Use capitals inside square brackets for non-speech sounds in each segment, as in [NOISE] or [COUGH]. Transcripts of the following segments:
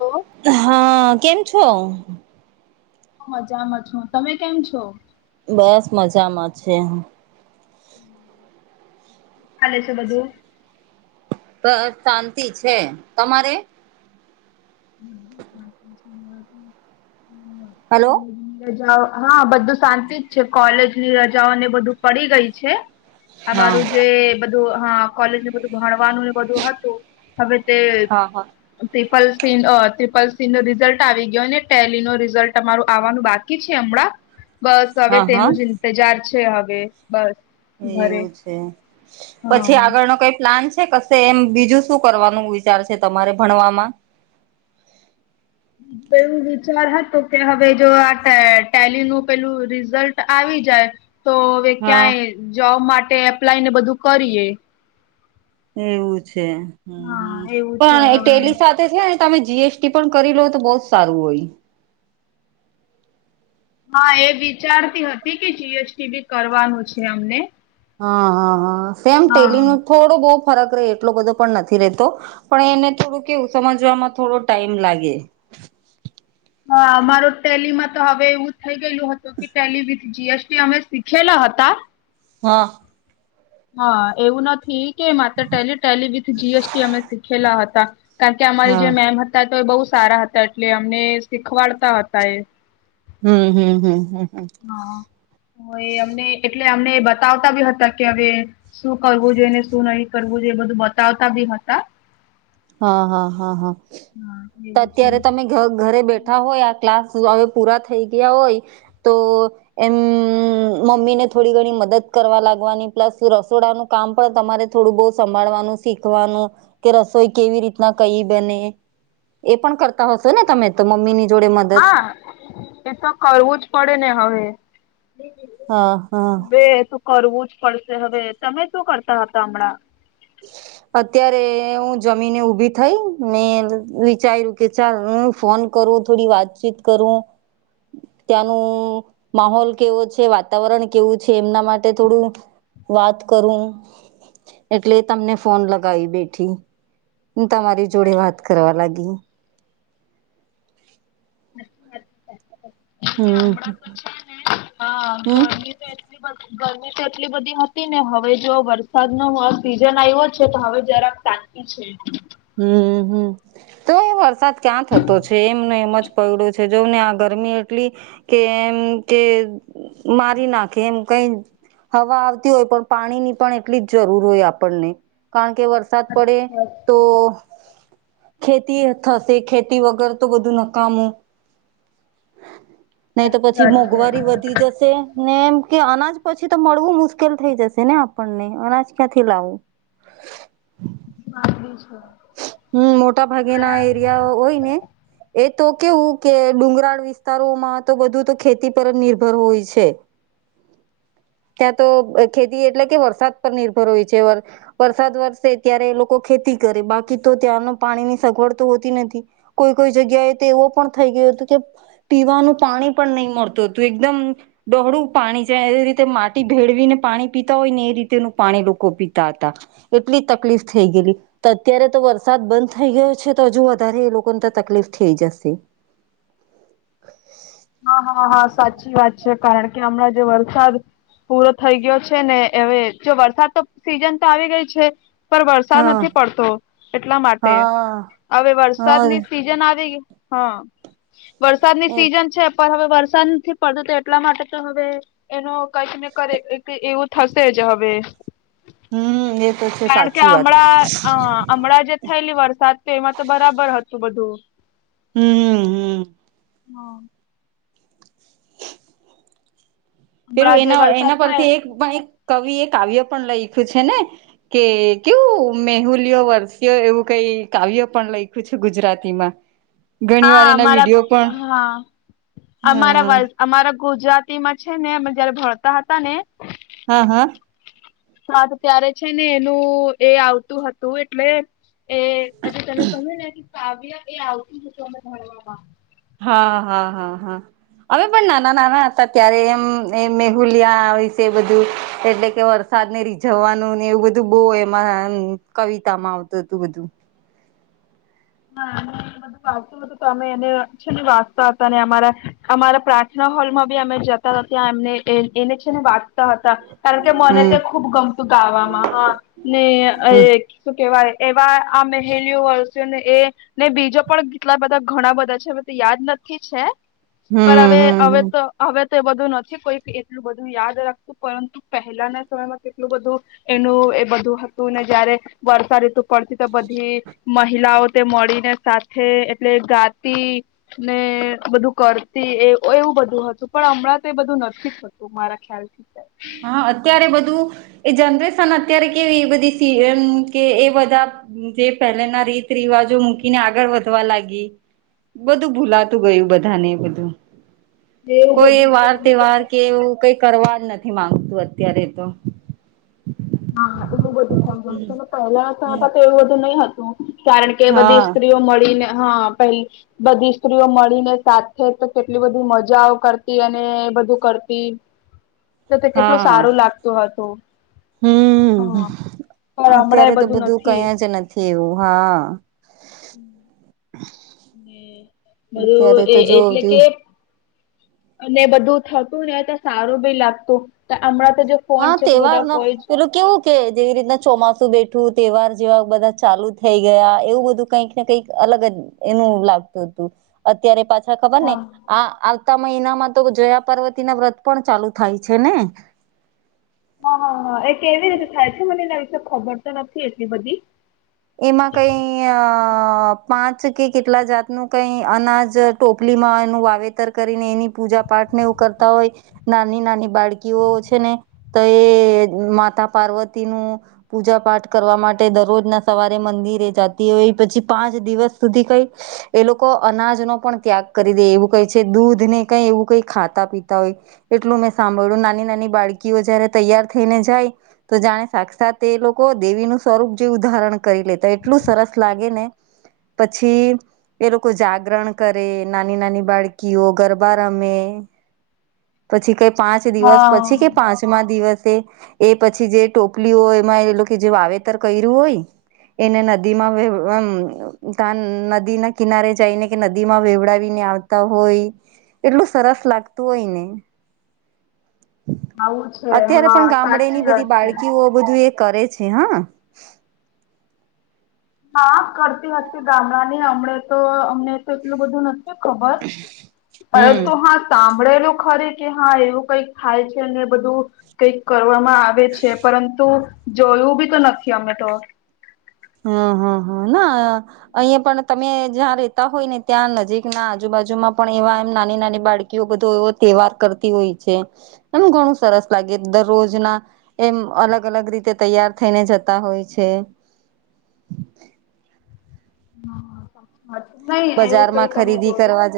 Hello. હા કેમ છો. મજામાં છું તમે કેમ છો. બસ મજામાં છે. ચાલે છે બધું. બસ શાંતિ છે તમારે. [INAUDIBLE] હલો રજાઓ હા બધું શાંતિ જ છે કોલેજ ની રજાઓને બધું પડી ગઈ છે. હા અમારું જે બધું હા કોલેજને બધું ભણવાનું. બધું હતું હવે તે હા હા પિપલ્. ત્રિપલ સીન નો રિઝલ્ટ આવી ગયો ને ટેલી નો રિઝલ્ટ અમારું આવવાનું બાકી છે હમણાં. બસ હવે હા હા તેનું જ ઇંતજાર છે હવે બસ. ઘરે એવું છે પછી હા આગળ ન કઈ પ્લાન છે કશ. એમ બીજું શું કરવાનું વિચાર છે તમારે ભણવામાં. પવું વિચાર હતો કે હવે જો આ ટેલી નું પેલું રિઝલ્ટ આવી જાય. તો હવે હા ક્યાંય જોબ માટે એપ્લાય ને બધું કરીએ. એવું છે હ હા હમ એવું છે પણ એ હવે. ટેલી સાથે. છે તમે જીએસટી પણ કરી લો તો બહ જ સારું હોય. હા એ વિચારતી હતી કે જીએસટી બી કરવાનું છે અમને હા હા હા સેમ હા. ટેલી ન થોડો બહુ ફરક રહે એટલો બધો પણ નથી રહેતો. પણ એને થોડું કેવું સમજમાં થોડો ટાઈમ લાગે. હા, મારો ટેલીમાં તો હવે એવું થઇ ગયેલું હતું કે ટેલી ભી જી એસ ટી અમે શીખેલા હતા. હા. હા, એવું નથી કે માત્ર Tally, Tally with G S T અમે શીખેલા હતા. કારણકે અમારી જે હા મેમ હતા તો એ બહુ સારા હતા, એટલે અમને શીખવાડતા હતા એ. હમ્મ, હમ્મ, હમ્મ હા, તો એ અમને એટલે અમને બતાવતા બી હતા કે હવે શું કરવું જોઈએ ને શું નહી કરવું જોઈએ, એ બધું બતાવતા બી હતા. હા હા હા હા, હા તો એવું છે. અત્યારે તમે ઘરે બેઠા હોય, આ ક્લાસ હવે પૂરા થઈ ગયા હોય તો એમ મમ્મીને થોડી ઘણી મદદ કરવા લાગવાની પ્લસ રસોડાનું કામ પણ તમારે થોડું બહુ સંભાળવાનું શીખવાનું કે રસોઈ કેવી રીતના કઈ બને, એ પણ કરતા હશો ને તમે તો મમ્મી ની જોડે મદદ? એતો કરવું જ પડે ને હવે, હા હા બે કરવુંજ પડશે હવે, તમે શું કરતા હતા હમણાં? [INAUDIBLE] અત્યારે હું જમીને ઉભી થઈ મેને વિચાર્યું કે ચાલ હ ફોન કરું થોડી વાતચીત કરું. ત્યાંનું માહોલ કેવો છે વાતાવરણ કેવું છે એમના માટે થોડું વાત કરું. એટલે તમને ફોન લગાવી બેઠી, તમારી જોડે વાત કરવા લાગી. હમ ામડા તો છે ને હ હમ ગરમી તો એટલી બ ગરમી તો એટલી બધી હતી ને હવે જો વરસાદ ન સિઝન આવ્યો છે તો હવે જરાક શાંતિ છે. હમ હમ, તો એ વરસાદ ક્યાં થતો છે એમને એમ જ પડ્યું છે જો ને આ ગરમી લી, કે એ મ કે એમ કે મારી નાખે એમ કઈ હવા આવતી હોય પણ પાણી ની પણ એટલી જ જરૂર હોય આપણને. કારણ કે વરસાદ પડે તો સાચી ખેતી થશે ખેતી વગર તો બધું નકામું. નહી તો પછી વાત છે. મોંઘવારી વધી જશે. ને એમ કે અનાજ પછી તો મળવું મુશ્કેલ થઈ જશે ને આપણને અનાજ ક્યાંથી લાવું. બ છે [UNINTELLIGIBLE] હમ મોટા ભાગે ના એરિયા હોય ને. એ તો કેવું કે ડુંગરાળ વિસ્તારોમાં તો બધું તો ખેતી પર જ નિર્ભર હોય છે. ત્યાં તો ખેતી એટલે કે વરસાદ પર નિર્ભર હોય છે, વર- વરસાદ વરસે ત્યારે લોકો ખેતી કરે બાકી તો ત્યાંનો પાણી ની સગવડ તો હોતી નથી. કોઈ કોઈ જગ્યાએ તો એવો પણ થઈ ગયો હતું કે પીવાનું પાણી પણ નહી મળતું તું એકદમ ડોહળું પાણી છે એ રી તે માટી ભેળવીને પાણી પીતા હોય ને એ રીતેનું પાણી લોકો પીતા હતા. એટલી તકલીફ થઈ ગયેલી. તો અત્યારે તો વરસાદ બંધ થઈ ગયો છે તો હજુ વધારે એ લોકોને તો તકલીફ થઈ જશે. હા હા હા સાચી વાત છે કારણ કે હમણાં જે વરસાદ પૂરો થઈ ગયો છે ને હવે જો વરસાદ તો સીઝન તો આવી ગઈ છે. પણ વરસાદ હા નથી પડતો, એટલા માટે હા હવે હા એ વરસાદની સિઝન આવી ગઈ હા, વરસાદની સિઝન છે પણ હવે વરસાદ નથી પડતો તો એટલા માટે તો હવે એનો કંઈક ને કરે એવું થશે જ હવે, હમ એ તો છે કારણ કે સાચી વાત હમણાં આ હમણાં જે થયેલી વરસાદ તો એમાં તો બરાબર હતું બધું. હમ્મ હમ્મ. હા. પેલું હમણાં જે એના એના વરસાદ પરથી થાય એક પણ એક કવિ એ કાવ્ય પણ લઈખ્યું છે ને? કે કેવું મેહુલીયો વર્ષીયો એવું કઈ કાવ્ય પણ લઈખું છે ગુજરાતીમાં. હ [INAUDIBLE] હા અમારા હા, હ અમારા વલ અમારા ગુજરાતી માં છે ને અમે જ્યારે ભણતા હતા ને હા હા. હા તો ત્યારે છે ને એનું એ આવતું હતું એટલે એ અજે તને કહ્યું ને કે કાવ્ય એ આવતું અમે ભણવામાં. હા, હા હા હા. અમે પણ નાના નાના હતા ત્યારે એમ એ મેહુલિયા વિશે બધું એટલે કે વર સાદ ને રીઝવવાનું ને એવું બધું બો એમાં કવિતા માં આવતું હતું બધું. હા ને બધું આવતું હતું તો અમે એને છે વાંચતા હતા અને અમારા અમારા પ્રાર્થના હોલ માં બી અમે જ તા ત્યાં એમને એ એને છે ને વાત તા હતા કારણ કે મને હમ ત્યા ખુબ ગમતું ગાવામાં હા ને હમ એ શું કેવાય એવા આ મેહેલ્યો વર્સીઓને એ ને બીજો પણ કેટલા બધા ઘણા બધા છે હવે તો યાદ નથી છે. પણ હમ હવે હમ હવે હમ તો હવે તો એ બધું નથી કોઈ એટલું બધું યાદ રાખ તું પરંતુ પેહલાના સમયમાં કેટલું બધું એનું એ બધું હતું ને જ્યારે વર્ષા ઋતુ પડતી તો બધી મહિલાઓ તે મળીને સાથે એટલે ગાતી. ને બધું કરતી એ એવું બધું હતું પણ હમણાં તો એ બધું નથી થ તું મારા ખ્યાલ થી કે. હા અત્યારે બધું એ જનરેશન અત્યારે કેવી એ બધી સિઝન કે એ બધા જે પેહલેના રીત રિવાજો મૂકીને આગળ વધવા લાગી. બધું ભૂલાતું ગયું બધાને બધું. એવું કોઈ બધું છે વાર અને તેહવાર પહેલા કે એવું કઈ કરવા જ નથી માંગતું અત્યારે તો હા એવું બધું થઈ ગયું છે ને પેહલા તો [UNINTELLIGIBLE] તો એવું બધું નઈ હતું. કારણ કે બધી હા સ્ત્રીઓ મળીને હ પેહ બધી સ્ત્રીઓ મળીને સાથે તો કેટલી બધી મજાઓ કરતી અને બધું કરતી. [INAUDIBLE] [INAUDIBLE] તો તે કેટલું સારું લાગતું હતું. હમ્મ, હા પણ હમણાં અત્યારે એ તો બધું નથી કઈ જ નથી એવું હા. [INAUDIBLE] હમ્મ બધું અત્યારે એ તો એટલે કે જો અને બધું થતું ને તો સારું બી લાગતું તે અમણાં હા તેહવાર નો પેલું કેવું કે જેવી રીતના ચોમાસું બેઠું તેહવાર જેવા બધા ચાલુ થઈ ગયા, એવું બધું કંઈક ને કંઈક અલગ જ એનું લાગતું હતું. અત્યારે પાછા ખબર ને હા આ આવતા મહિનામાં તો જયા પાર્વતીના વ્રત પણ ચાલુ થાય છે ને? હા હા હા એ કેવી રીતે થાય છે? મને એના વિશે ખબર તો નથી એટલી બધી. એમાં કઈ પાંચ કે કેટલા જાતનું કઈ અનાજ ટોપલીમાં એનું વાવેતર કરીને એની પૂજા પાઠ ને એવું કરતા હોય. નાની નાની બાળકીઓ છે ને તો એ માતા પાર્વતી નું પૂજા પાઠ કરવા માટે દરરોજના સવારે મંદિરે જાતી હોય, પછી પાંચ દિવસ સુધી કઈ એ લોકો અનાજ નો પણ ત્યાગ કરી દે એવું કહે છે. દૂધ ને કઈ એવું કઈ ખાતા પીતા હોય એટલું મેં સાંભળ્યું નાની નાની બાળકીઓ જયારે તૈયાર થઈને જાય. તો જાણે સાક્ષાત એ લોકો દેવીનું સ્વરૂપ જેવું દાહરણ કરી લેતા એટલું સરસ લાગે ને પછી એ લોકો જાગરણ કરે નાની નાની બાળકીઓ ગરબા રમે પછી કઈ પાંચ દિવસ હા પછી કે પાંચમા દિવસે એ પછી જે ટોપલી હોય એમાં એ લોકો જે વાવેતર કર્યું હોય એને નદી માં [UNINTELLIGIBLE] ત નદી ના કિનારે જઈને કે નદી માં વેવડાવીને આવ હોય એટલું સરસ લાગતું હોય ને આવું છે અત્યારે હા પણ સાચી ગામડેની બધી વાત છે બાળકીઓ બધું એ કરે છે હા હા કરતી હતી ગામડા ની હમણા તો અમને તો એટલું બધું નથી ખબર હમ પરંતુ હા ત સા ભણેડેલું ખરે કે હા એવું કઈક થાય છે ને બધું કંઈક કરવામાં આવે છે પરંતુ જોયું બી તો નથી અમે તો હમ હમ હા ના અહીં પણ તમે જ્યાં રેતા હોય ને ત્યાં નજીકના આજુબાજુમાં પણ એવા એમ નાની નાની બાળકી બધો એવો તહેવાર કરતી હોય છે એમ ઘણું સરસ લાગે દરરોજના એમ અલગ અલગ રીતે તૈયાર થઈને જતા હોય છે. હા. હ નહી એવું કઈ બજારમાં તમે ખરીદી જોયું કરવા જ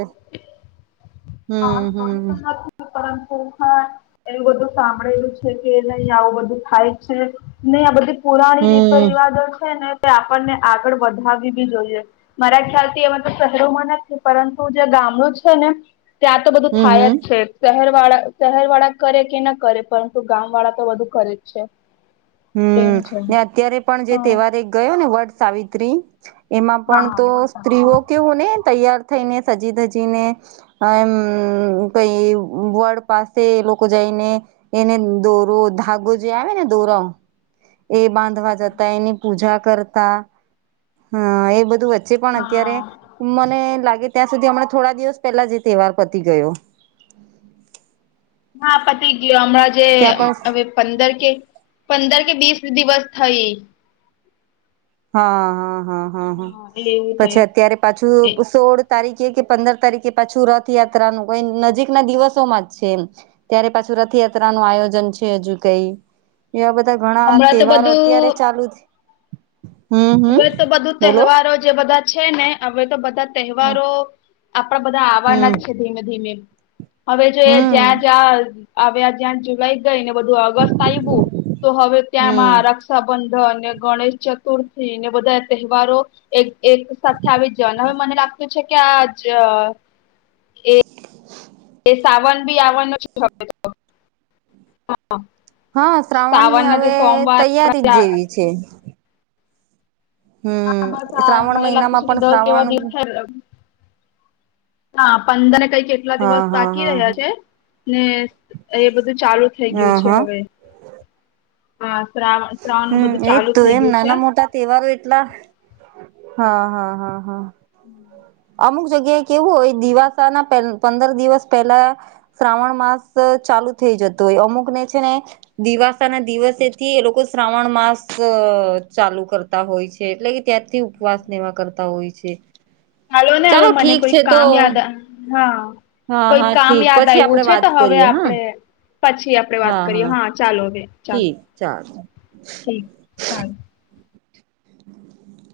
હા હમ જોયું તો હમ નથી પરંતુ હા એવું બધું સાંભળેલું છે કે નહી આવું બધું થાય છે નહી આ બધું પુરાણી રીતો હમ રિવાજો છે ને તે આપણને આગળ વધાવી જોઈએ મારા ખ્યાલ થી એ મતલબ શહેરોમાં નથી પરંતુ જે ગામડું છે ને ત્યાં તો બધું હમ થાય જ હમ છે. શહેર વાળા શહેર વાળા કરે કે ના કરે પરંતુ ગામ વાળા તો વધુ કરે જ છે. હમ એવું છે ને અત્યારે પણ જે હા તહેવાર એક ગયો ને વટ સાવિત્રી એમાં પણ તો હા સ્ત્રીઓ કેવો ને તૈયાર થઈને સજી ધજીને એમ કઈ વર્ડ પાસે લોકો જઈને. એને દોરો ધાગો જે આવે ને દોરે એ બાંધવા જતા એની પૂજા કરતા હ એ બધું ્ચે પણ અત્યારે હા મને લાગે ત્યાં સુધી હમણા થોડા દિવસ પહેલા જે તહેવાર પતી ગયો. હા પતિ ગયો અમણા જે ત્યાં પણ હવે પંદર કે પંદર કે વીસ દિવસ થઈ હા હા હા હા હા એટલે એવું પછી થયું અત્યારે એ પાછું સોળ તારીખે કે પંદર તારીખે પાછું રથયાત્રા નું કઈ નજીક ના દિવસોમાં જ છે એમ ત્યારે પાછું રથયાત્રા નું આયોજન છે હજુ કઈ એવા બધા ઘણા હમણાં તો તહેવાર અત્યારે બધું ચાલુ હમ હમ હવે તો બધું બોલો તહેવારો જે બધા છે ને હવે તો બધા હમ તહેવારો આપણા બધા આવવાના જ છે ધીમે ધીમે હવે જો એ હમ જ્યાં જ્યાં આવ્યા જ્યાં જુલાઈ ગઈ ને બધું ઓગસ્ટત આવ્યું તો હવે ત્યાંમાં હમ રક્ષા બંધન અને ગણેશ ચતુર્થી ને બધા તહેવારો એક એક સાથે આવી જન હવે મને લાગતું છે કે આ જ એ એ સાવન બી આવનું શ હવે તો હા શ્રાવણ ની સાવનના જે હવે સોમવાર તૈયારી આપણા જ જેવી છે. હા બસ હમ આ શ્રાવણ મને લાગતું છે કે મહિનામાં સુધી પણ દસ એવા શ્રાવણ દિવસ થાય. હા પઅંદને કઈ કે કેટલા દિવસ હા હા બાકી હા રહ્યા છે ને એ બધું ચાલુ થઈ ગયું હા છે હા હવે. હા શ્રાવ હમ એજ તું એમ નાના મોટા તહેવારો એટલા હા હા હા હા હમ અમુક જગ્યાએ કેવું હોય દિવાસા ના પંદર દિવસ પહેલા શ્રાવણ માસ ચાલુ થઈ જતો હોય અમુક ને છે ને દિવાસા ના દિવસેથી એ લોકો શ્રાવણ માસ ચાલુ કર તા હોય છે એટલે કે ત્યાંથી ઉપવાસનેવા કરતા હોય છે હાલો ને હવે ચાલો મને ઠીક કોઈ છે તો કામ યાદ આ હા હા કોઈ હા કામ ઠીક યાદ પછી આયવું આપડે છે વાત તો હવે કરીએ હા આપડે પછી આપડે વાત કરીએ હા ચાલો બે ચાલો ઠીક ચાલો [INAUDIBLE]